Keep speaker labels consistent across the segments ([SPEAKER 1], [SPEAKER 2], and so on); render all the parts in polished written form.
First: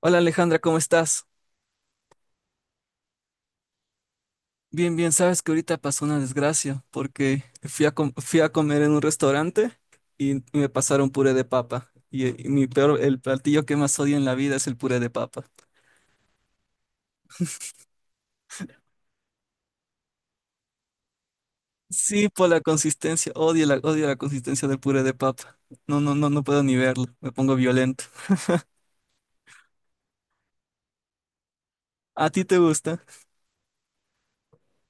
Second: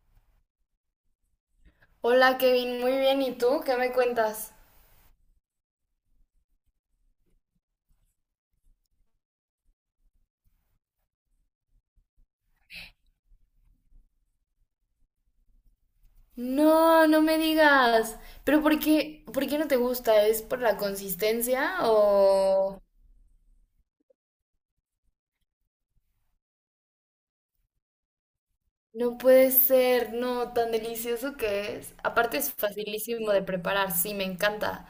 [SPEAKER 1] Hola Alejandra, ¿cómo estás?
[SPEAKER 2] Hola Kevin, muy bien. ¿Y tú? ¿Qué me cuentas?
[SPEAKER 1] Bien, bien, sabes que ahorita pasó una desgracia porque fui a comer en un restaurante y me pasaron puré de papa. Y mi peor, el platillo que más odio en la vida es el puré de papa.
[SPEAKER 2] No, no me digas. ¿Pero por qué no te gusta? ¿Es por la consistencia
[SPEAKER 1] Sí, por la
[SPEAKER 2] o...?
[SPEAKER 1] consistencia, odio la consistencia del puré de papa. No, no, no, no puedo ni verlo, me pongo violento.
[SPEAKER 2] No puede ser, no, tan delicioso que es.
[SPEAKER 1] ¿A
[SPEAKER 2] Aparte
[SPEAKER 1] ti
[SPEAKER 2] es
[SPEAKER 1] te gusta?
[SPEAKER 2] facilísimo de preparar, sí, me encanta.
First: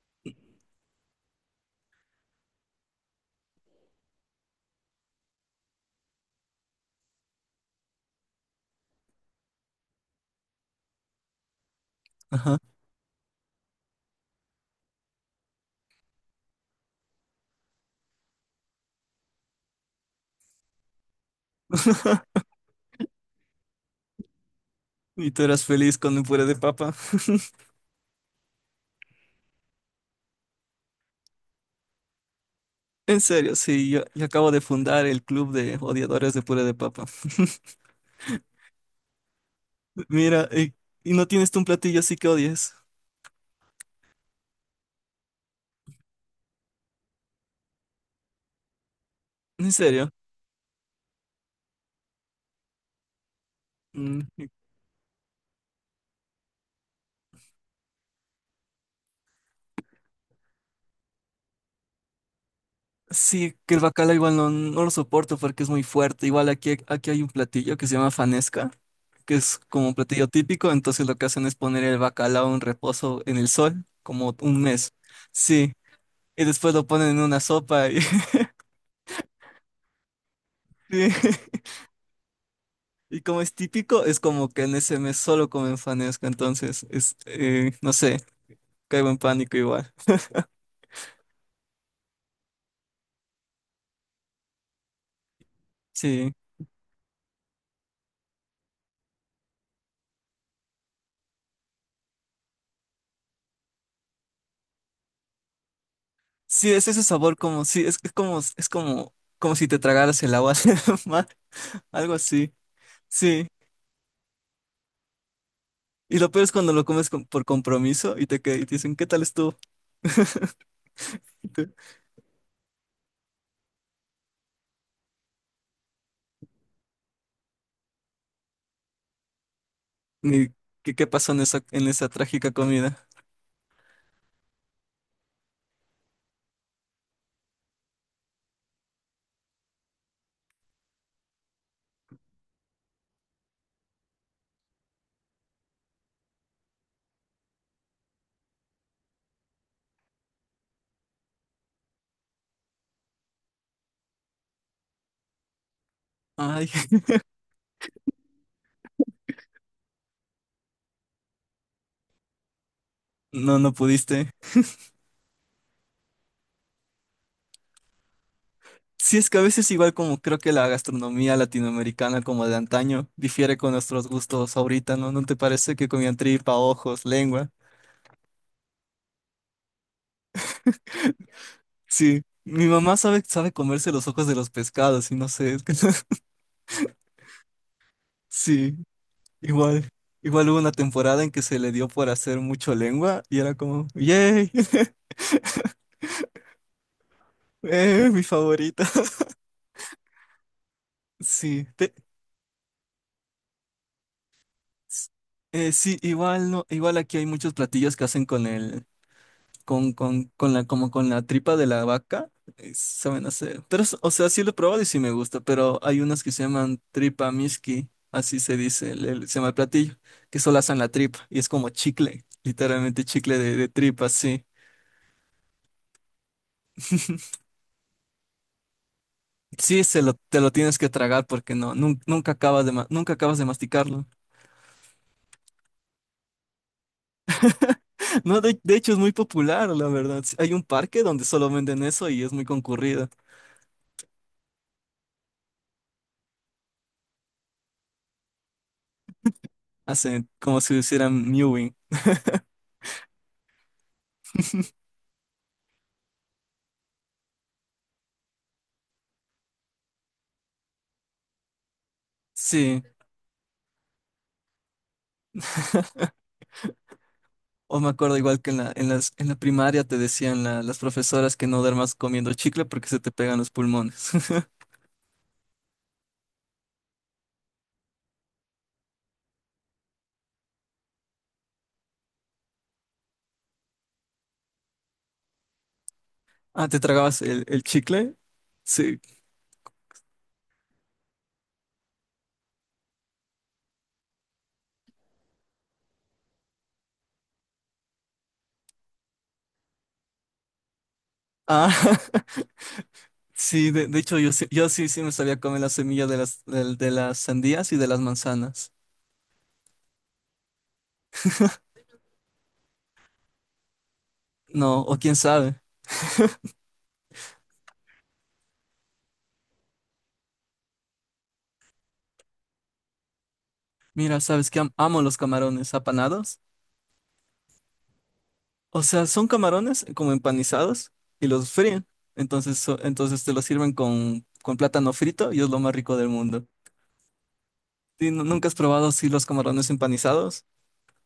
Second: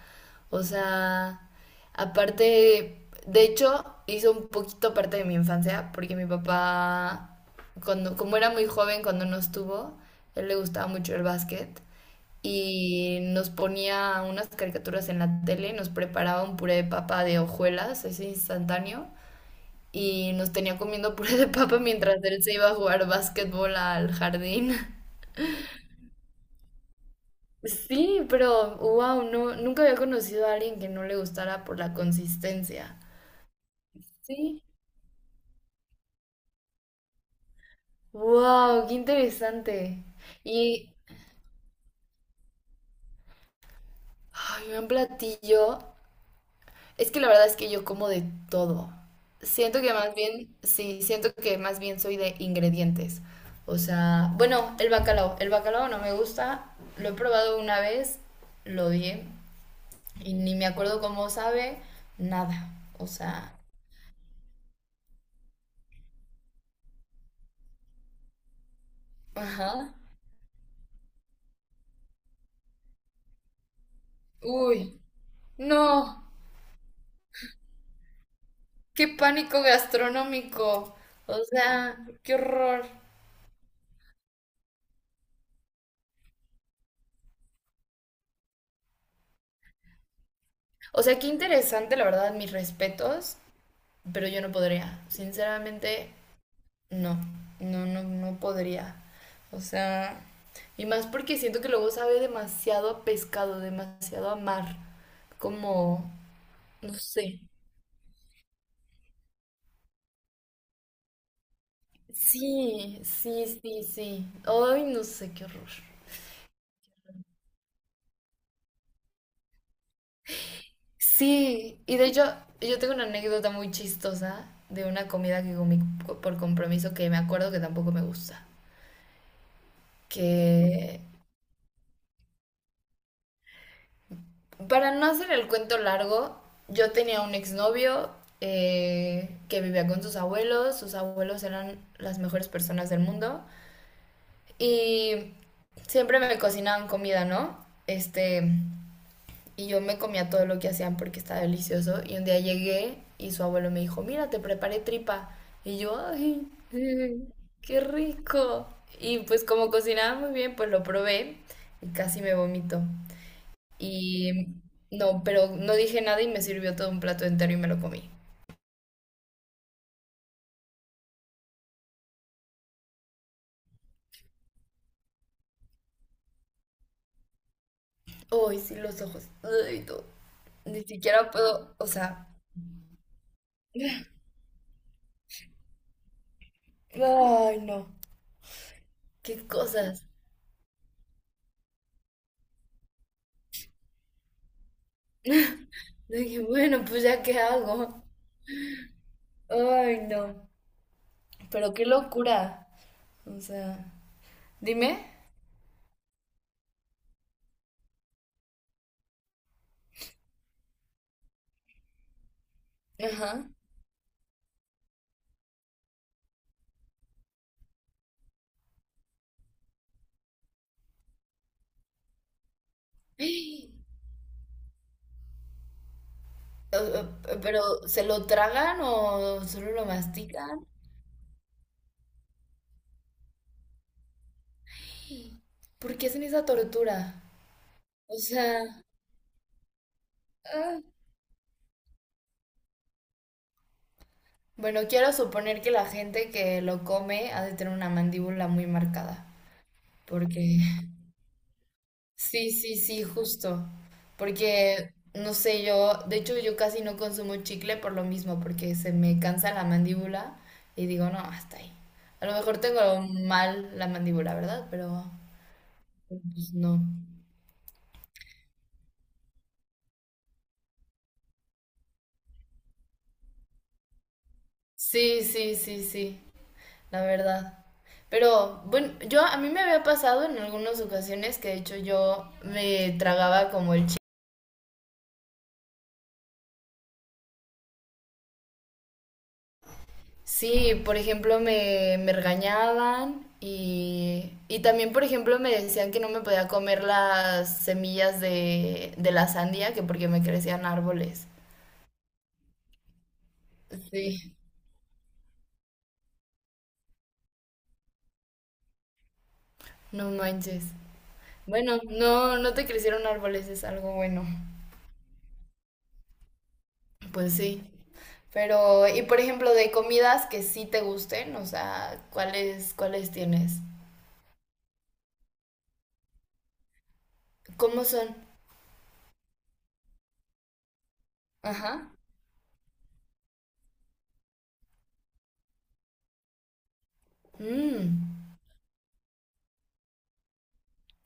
[SPEAKER 2] O sea, aparte, de hecho, hizo un poquito parte de mi infancia, porque mi papá, cuando, como era muy joven, cuando nos tuvo, él le gustaba mucho el básquet
[SPEAKER 1] Ajá.
[SPEAKER 2] y nos ponía unas caricaturas en la tele y nos preparaba un puré de papa de hojuelas, ese instantáneo, y nos tenía comiendo puré de papa mientras él se iba a jugar básquetbol al jardín.
[SPEAKER 1] ¿Y tú eras feliz con el puré de papa?
[SPEAKER 2] Sí, pero wow, no, nunca había conocido a alguien que no le gustara por la consistencia.
[SPEAKER 1] En serio, sí, yo acabo de
[SPEAKER 2] Sí.
[SPEAKER 1] fundar el club de odiadores de puré de papa.
[SPEAKER 2] Wow, qué interesante.
[SPEAKER 1] Mira, y,
[SPEAKER 2] Y
[SPEAKER 1] y no tienes tú un platillo así que odies.
[SPEAKER 2] ay, un platillo. Es que la verdad es que yo como de todo.
[SPEAKER 1] ¿En
[SPEAKER 2] Siento que
[SPEAKER 1] serio?
[SPEAKER 2] más bien, sí, siento que más bien soy de ingredientes. O
[SPEAKER 1] Mm,
[SPEAKER 2] sea, bueno, el bacalao. El bacalao no me gusta. Lo he probado una vez, lo odié. Y ni me acuerdo cómo sabe nada. O sea,
[SPEAKER 1] sí, que el bacala igual no, no lo soporto porque es muy fuerte. Aquí hay un platillo que se llama fanesca, que es como un
[SPEAKER 2] ajá.
[SPEAKER 1] platillo típico. Entonces lo que hacen es poner el bacalao en reposo en el sol, como un mes.
[SPEAKER 2] Uy,
[SPEAKER 1] Sí,
[SPEAKER 2] no,
[SPEAKER 1] y después lo ponen en una sopa. Y,
[SPEAKER 2] qué pánico gastronómico.
[SPEAKER 1] sí.
[SPEAKER 2] O sea, qué horror.
[SPEAKER 1] Y como es típico, es como que en ese mes solo comen fanesca. Entonces, no sé, caigo en pánico igual.
[SPEAKER 2] O sea, qué interesante, la verdad, mis respetos, pero yo no podría. Sinceramente,
[SPEAKER 1] Sí.
[SPEAKER 2] no, no, no, no podría. O sea, y más porque siento que luego sabe demasiado a pescado, demasiado a mar. Como,
[SPEAKER 1] Sí, es
[SPEAKER 2] no
[SPEAKER 1] ese sabor
[SPEAKER 2] sé.
[SPEAKER 1] como es como como si te tragaras el agua del mar, algo así.
[SPEAKER 2] Sí, sí,
[SPEAKER 1] Sí.
[SPEAKER 2] sí, sí. Ay, no sé, qué horror.
[SPEAKER 1] Y lo peor es cuando lo por compromiso y te dicen, ¿qué tal estuvo? Y tú,
[SPEAKER 2] Sí, y de hecho, yo tengo una anécdota muy chistosa de una comida que comí por compromiso que me acuerdo que tampoco me gusta.
[SPEAKER 1] "Ni-
[SPEAKER 2] Que,
[SPEAKER 1] qué pasó en en esa trágica comida?
[SPEAKER 2] para no hacer el cuento largo, yo tenía un exnovio que vivía con sus abuelos. Sus abuelos eran las mejores personas del mundo. Y siempre me cocinaban comida, ¿no? Este. Y yo me comía todo lo que hacían porque estaba delicioso. Y un día llegué y su abuelo me dijo, mira, te preparé tripa. Y yo, ay,
[SPEAKER 1] Ay,
[SPEAKER 2] eh, qué rico. Y pues como cocinaba muy bien, pues lo probé y casi me vomito.
[SPEAKER 1] no, no pudiste.
[SPEAKER 2] Y no, pero no dije nada y me sirvió todo un plato entero y me lo comí.
[SPEAKER 1] Sí, es que a veces igual como creo que la gastronomía latinoamericana como de antaño difiere con nuestros gustos ahorita, ¿no? ¿No te parece que comían tripa, ojos, lengua?
[SPEAKER 2] Ay, sí, los ojos. Ay, no. Ni siquiera puedo, o
[SPEAKER 1] Sí.
[SPEAKER 2] sea,
[SPEAKER 1] Mi mamá sabe comerse los ojos de los pescados y no sé, es que
[SPEAKER 2] ay, no.
[SPEAKER 1] sí.
[SPEAKER 2] Qué
[SPEAKER 1] Igual,
[SPEAKER 2] cosas.
[SPEAKER 1] igual hubo una temporada en que se le dio por hacer mucho lengua y era como, ¡yay!
[SPEAKER 2] Dije, bueno, pues ya qué hago.
[SPEAKER 1] Mi favorita.
[SPEAKER 2] Ay, no.
[SPEAKER 1] Sí,
[SPEAKER 2] Pero qué
[SPEAKER 1] te-
[SPEAKER 2] locura. O sea, dime.
[SPEAKER 1] s- sí, igual no, igual aquí hay muchos platillos que hacen con la, como con la tripa de la vaca, saben
[SPEAKER 2] Ajá.
[SPEAKER 1] hacer. Pero, sí lo he probado y sí me gusta, pero hay unas que se llaman tripa miski, así se dice, se llama el platillo, que solo hacen la tripa y es como chicle, literalmente chicle
[SPEAKER 2] Eh,
[SPEAKER 1] de tripa, sí.
[SPEAKER 2] pero, ¿se lo tragan o solo
[SPEAKER 1] Sí,
[SPEAKER 2] lo
[SPEAKER 1] te lo
[SPEAKER 2] mastican?
[SPEAKER 1] tienes que tragar porque no, nunca acabas nunca acabas de masticarlo.
[SPEAKER 2] ¿Por qué hacen esa tortura? O
[SPEAKER 1] No,
[SPEAKER 2] sea,
[SPEAKER 1] de hecho es muy popular, la verdad. Sí, hay un
[SPEAKER 2] ah,
[SPEAKER 1] parque donde solo venden eso y es muy concurrido.
[SPEAKER 2] bueno, quiero suponer que la gente que lo come ha de tener una mandíbula muy marcada.
[SPEAKER 1] Hacen
[SPEAKER 2] Porque,
[SPEAKER 1] como si hicieran mewing.
[SPEAKER 2] sí, sí, sí, justo. Porque, no sé, yo, de hecho, yo casi no consumo chicle por lo mismo, porque se me cansa la mandíbula y digo, no, hasta ahí. A lo mejor
[SPEAKER 1] Sí,
[SPEAKER 2] tengo mal la mandíbula, ¿verdad? Pero... pues no.
[SPEAKER 1] o me acuerdo igual que en la primaria te decían las profesoras que no duermas comiendo chicle porque se te pegan los pulmones.
[SPEAKER 2] Sí, sí, sí, sí, la verdad. Pero bueno, yo a mí me había pasado en algunas ocasiones que de hecho yo me tragaba como el chi.
[SPEAKER 1] Ah, ¿te tragabas el chicle? Sí.
[SPEAKER 2] Sí, por ejemplo, me regañaban y también, por ejemplo, me decían que no me podía comer las semillas de la sandía, que porque me crecían árboles.
[SPEAKER 1] Ah, sí, de hecho yo,
[SPEAKER 2] Sí,
[SPEAKER 1] sí me sabía comer la semilla de de las sandías y de las manzanas.
[SPEAKER 2] no manches. Bueno, no, no te crecieron árboles, es algo bueno.
[SPEAKER 1] No, o quién sabe.
[SPEAKER 2] Pues sí. Pero, y por ejemplo, de comidas que sí te gusten, o sea, ¿cuáles tienes?
[SPEAKER 1] Mira, sabes que amo los camarones apanados.
[SPEAKER 2] ¿Cómo son?
[SPEAKER 1] O sea, son camarones como empanizados y los fríen.
[SPEAKER 2] Ajá.
[SPEAKER 1] Entonces te los sirven con plátano frito y es lo más rico del mundo.
[SPEAKER 2] Mm.
[SPEAKER 1] Sí, ¿nunca has probado sí, los camarones empanizados?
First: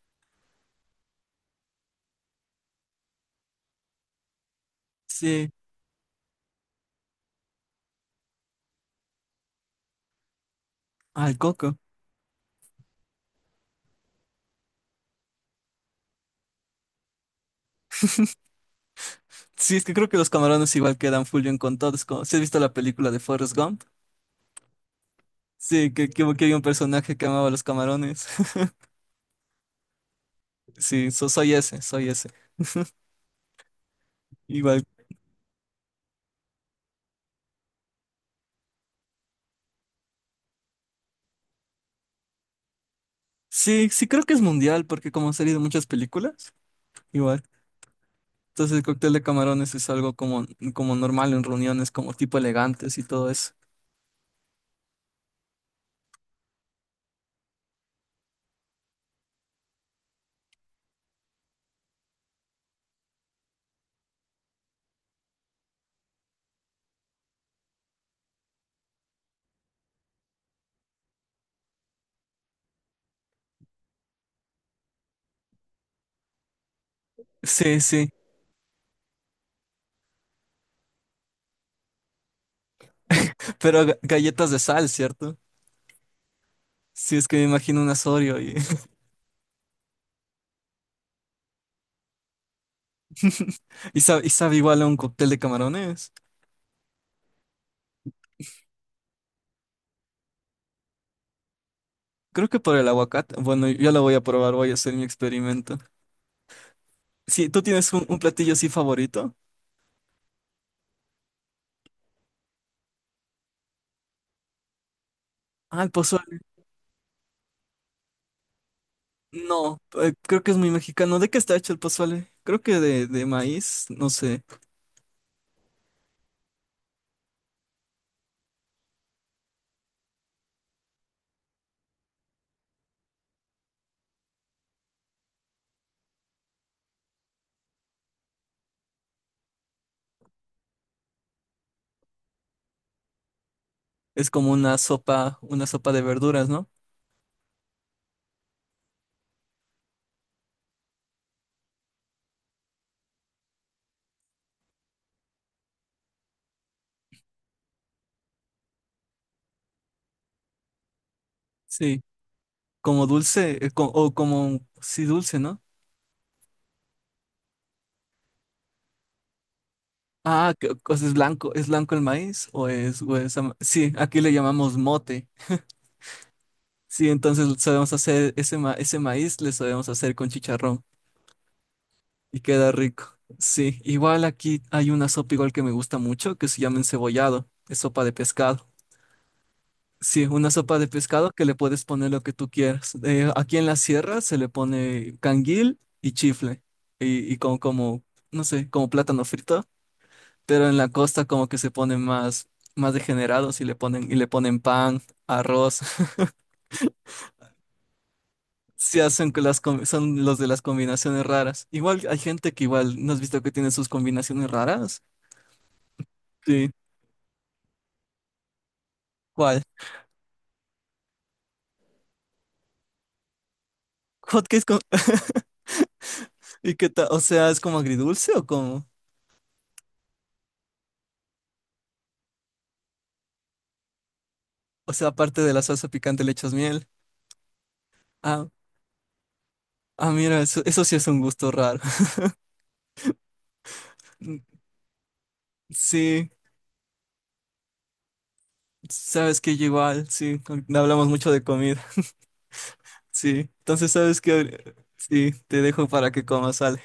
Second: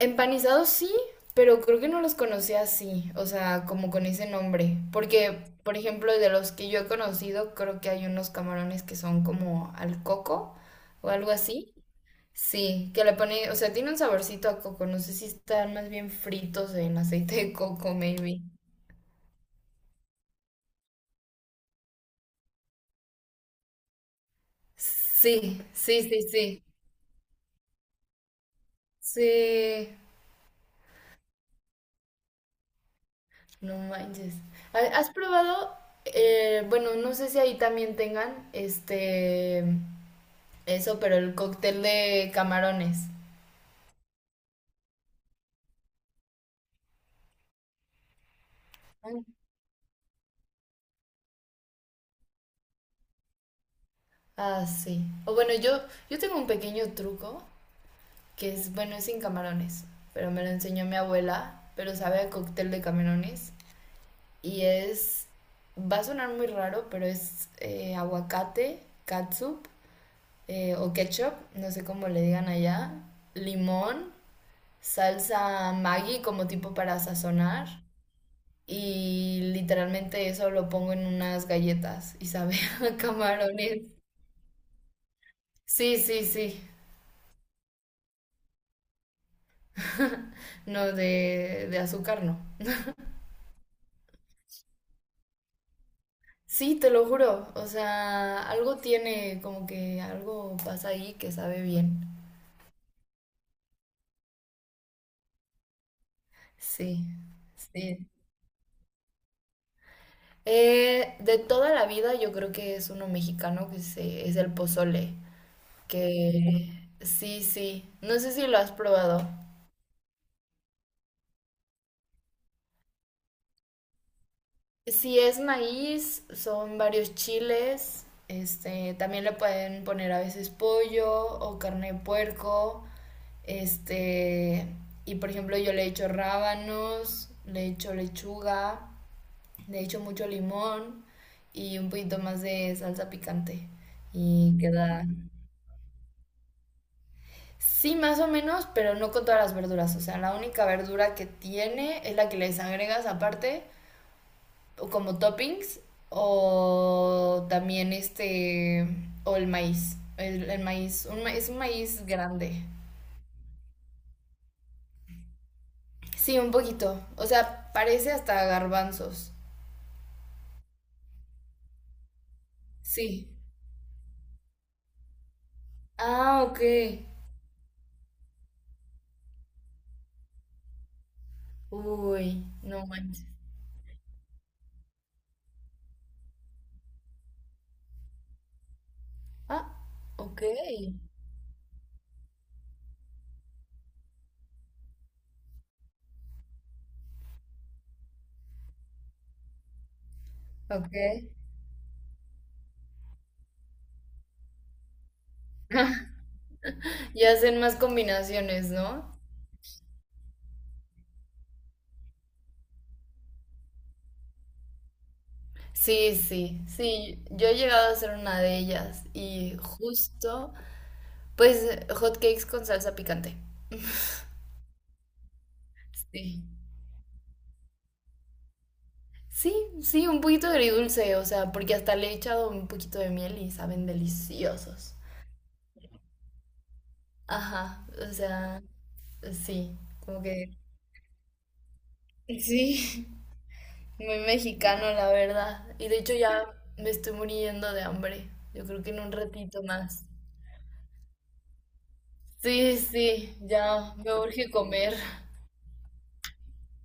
[SPEAKER 2] Empanizados sí, pero creo que no los conocía así, o sea, como con ese nombre. Porque,
[SPEAKER 1] Sí,
[SPEAKER 2] por ejemplo, de los que yo he conocido, creo que hay unos camarones que son como al coco o algo
[SPEAKER 1] al
[SPEAKER 2] así.
[SPEAKER 1] coco.
[SPEAKER 2] Sí, que le pone, o sea, tiene un saborcito a coco, no sé si están más bien fritos en aceite de coco, maybe.
[SPEAKER 1] Sí, es que creo que los camarones igual quedan full bien con todos. ¿Sí has visto la película de Forrest Gump?
[SPEAKER 2] Sí,
[SPEAKER 1] Sí,
[SPEAKER 2] sí,
[SPEAKER 1] que,
[SPEAKER 2] sí,
[SPEAKER 1] que había un
[SPEAKER 2] sí.
[SPEAKER 1] personaje que amaba los camarones.
[SPEAKER 2] Sí,
[SPEAKER 1] Sí, soy ese.
[SPEAKER 2] no manches.
[SPEAKER 1] Igual.
[SPEAKER 2] ¿Has probado bueno, no sé si ahí también tengan este eso, pero el cóctel de camarones?
[SPEAKER 1] Sí, sí creo que es mundial porque como han salido muchas películas. Igual. Entonces el cóctel de
[SPEAKER 2] Mm.
[SPEAKER 1] camarones es algo como, como normal en reuniones, como tipo elegantes y todo eso.
[SPEAKER 2] Ah, sí. O bueno, yo tengo un pequeño truco que es, bueno, es sin camarones, pero me lo enseñó mi abuela, pero sabe a cóctel de camarones. Y es, va a sonar muy raro, pero es aguacate, catsup, o ketchup, no sé cómo le digan allá, limón, salsa Maggi como tipo para sazonar,
[SPEAKER 1] Sí, sí,
[SPEAKER 2] y literalmente eso lo pongo en unas galletas y sabe a camarones.
[SPEAKER 1] pero galletas de sal, ¿cierto?
[SPEAKER 2] Sí, sí, sí.
[SPEAKER 1] Sí, es que me imagino un asorio y,
[SPEAKER 2] No, de azúcar no.
[SPEAKER 1] y sabe igual a un cóctel de camarones.
[SPEAKER 2] Sí, te lo juro. O sea, algo tiene, como que algo pasa ahí que sabe bien.
[SPEAKER 1] Creo que por el aguacate. Bueno, yo la voy a probar, voy a hacer mi experimento.
[SPEAKER 2] Sí,
[SPEAKER 1] Sí, ¿tú tienes
[SPEAKER 2] sí.
[SPEAKER 1] un platillo así favorito?
[SPEAKER 2] De toda la vida yo creo que es uno mexicano que se, es el pozole.
[SPEAKER 1] Ah, el pozole.
[SPEAKER 2] Que sí, sí. No sé si lo has probado.
[SPEAKER 1] No, creo que es muy mexicano. ¿De qué está hecho el pozole? Creo que de maíz, no sé.
[SPEAKER 2] Si es maíz, son varios chiles. Este, también le pueden poner a veces pollo o carne de puerco. Este, y por ejemplo, yo le echo rábanos, le echo lechuga, le echo mucho limón y un poquito más de salsa picante.
[SPEAKER 1] Es como
[SPEAKER 2] Y queda,
[SPEAKER 1] una sopa de verduras, ¿no?
[SPEAKER 2] sí, más o menos, pero no con todas las verduras. O sea, la única verdura que tiene es la que les agregas aparte o como toppings o también este, o el maíz, un es un
[SPEAKER 1] Sí.
[SPEAKER 2] maíz grande.
[SPEAKER 1] Como dulce, sí, dulce, ¿no?
[SPEAKER 2] Sí, un poquito, o sea, parece hasta garbanzos.
[SPEAKER 1] Ah, pues ¿es blanco el maíz? ¿O o
[SPEAKER 2] Sí.
[SPEAKER 1] es ama- Sí, aquí le llamamos mote.
[SPEAKER 2] Ah, ok.
[SPEAKER 1] Sí, entonces sabemos hacer ese maíz, le sabemos hacer con chicharrón y
[SPEAKER 2] Uy,
[SPEAKER 1] queda
[SPEAKER 2] no
[SPEAKER 1] rico.
[SPEAKER 2] manches.
[SPEAKER 1] Sí, igual aquí hay una sopa igual que me gusta mucho que se llama encebollado, es sopa de pescado.
[SPEAKER 2] Ah,
[SPEAKER 1] Sí,
[SPEAKER 2] ok.
[SPEAKER 1] una sopa de pescado que le puedes poner lo que tú quieras. Aquí en la sierra se le pone canguil y chifle y no sé, como plátano frito. Pero en la costa
[SPEAKER 2] Ok.
[SPEAKER 1] como que se ponen más, más degenerados y le ponen pan, arroz,
[SPEAKER 2] Y hacen más combinaciones,
[SPEAKER 1] se
[SPEAKER 2] ¿no?
[SPEAKER 1] hacen que las, son los de las combinaciones raras. Igual hay gente que igual, ¿no has visto que tiene sus combinaciones raras?
[SPEAKER 2] Sí, sí,
[SPEAKER 1] Sí.
[SPEAKER 2] sí. Yo he llegado a hacer una de ellas y
[SPEAKER 1] ¿Cuál?
[SPEAKER 2] justo, pues, hot cakes con salsa picante.
[SPEAKER 1] Hotcakes con...
[SPEAKER 2] Sí.
[SPEAKER 1] ¿Y qué tal? O sea, ¿es como agridulce o como?
[SPEAKER 2] Sí, sí, un poquito agridulce, o sea, porque hasta le he echado un poquito de miel y saben
[SPEAKER 1] O
[SPEAKER 2] deliciosos.
[SPEAKER 1] sea, aparte de la salsa picante le echas miel.
[SPEAKER 2] Ajá, o
[SPEAKER 1] Ah,
[SPEAKER 2] sea, sí,
[SPEAKER 1] ah,
[SPEAKER 2] como
[SPEAKER 1] mira,
[SPEAKER 2] que...
[SPEAKER 1] eso sí es un gusto raro.
[SPEAKER 2] Sí, muy mexicano, la verdad. Y de hecho
[SPEAKER 1] Sí,
[SPEAKER 2] ya me estoy muriendo de hambre. Yo creo que en un
[SPEAKER 1] sabes que
[SPEAKER 2] ratito
[SPEAKER 1] yo
[SPEAKER 2] más.
[SPEAKER 1] igual, sí, hablamos mucho de comida.
[SPEAKER 2] Sí, sí,
[SPEAKER 1] Sí, entonces
[SPEAKER 2] ya me
[SPEAKER 1] sabes
[SPEAKER 2] urge
[SPEAKER 1] que...
[SPEAKER 2] comer.
[SPEAKER 1] Sí, te dejo para que comas algo.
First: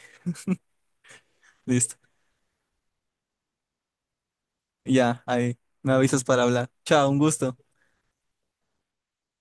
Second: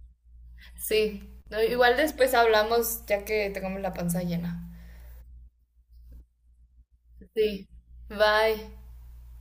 [SPEAKER 2] Sí, no,
[SPEAKER 1] Listo.
[SPEAKER 2] igual después hablamos ya que tengamos la panza llena.
[SPEAKER 1] Ya, ahí. Me avisas para hablar. Chao, un gusto.
[SPEAKER 2] Sí, bye.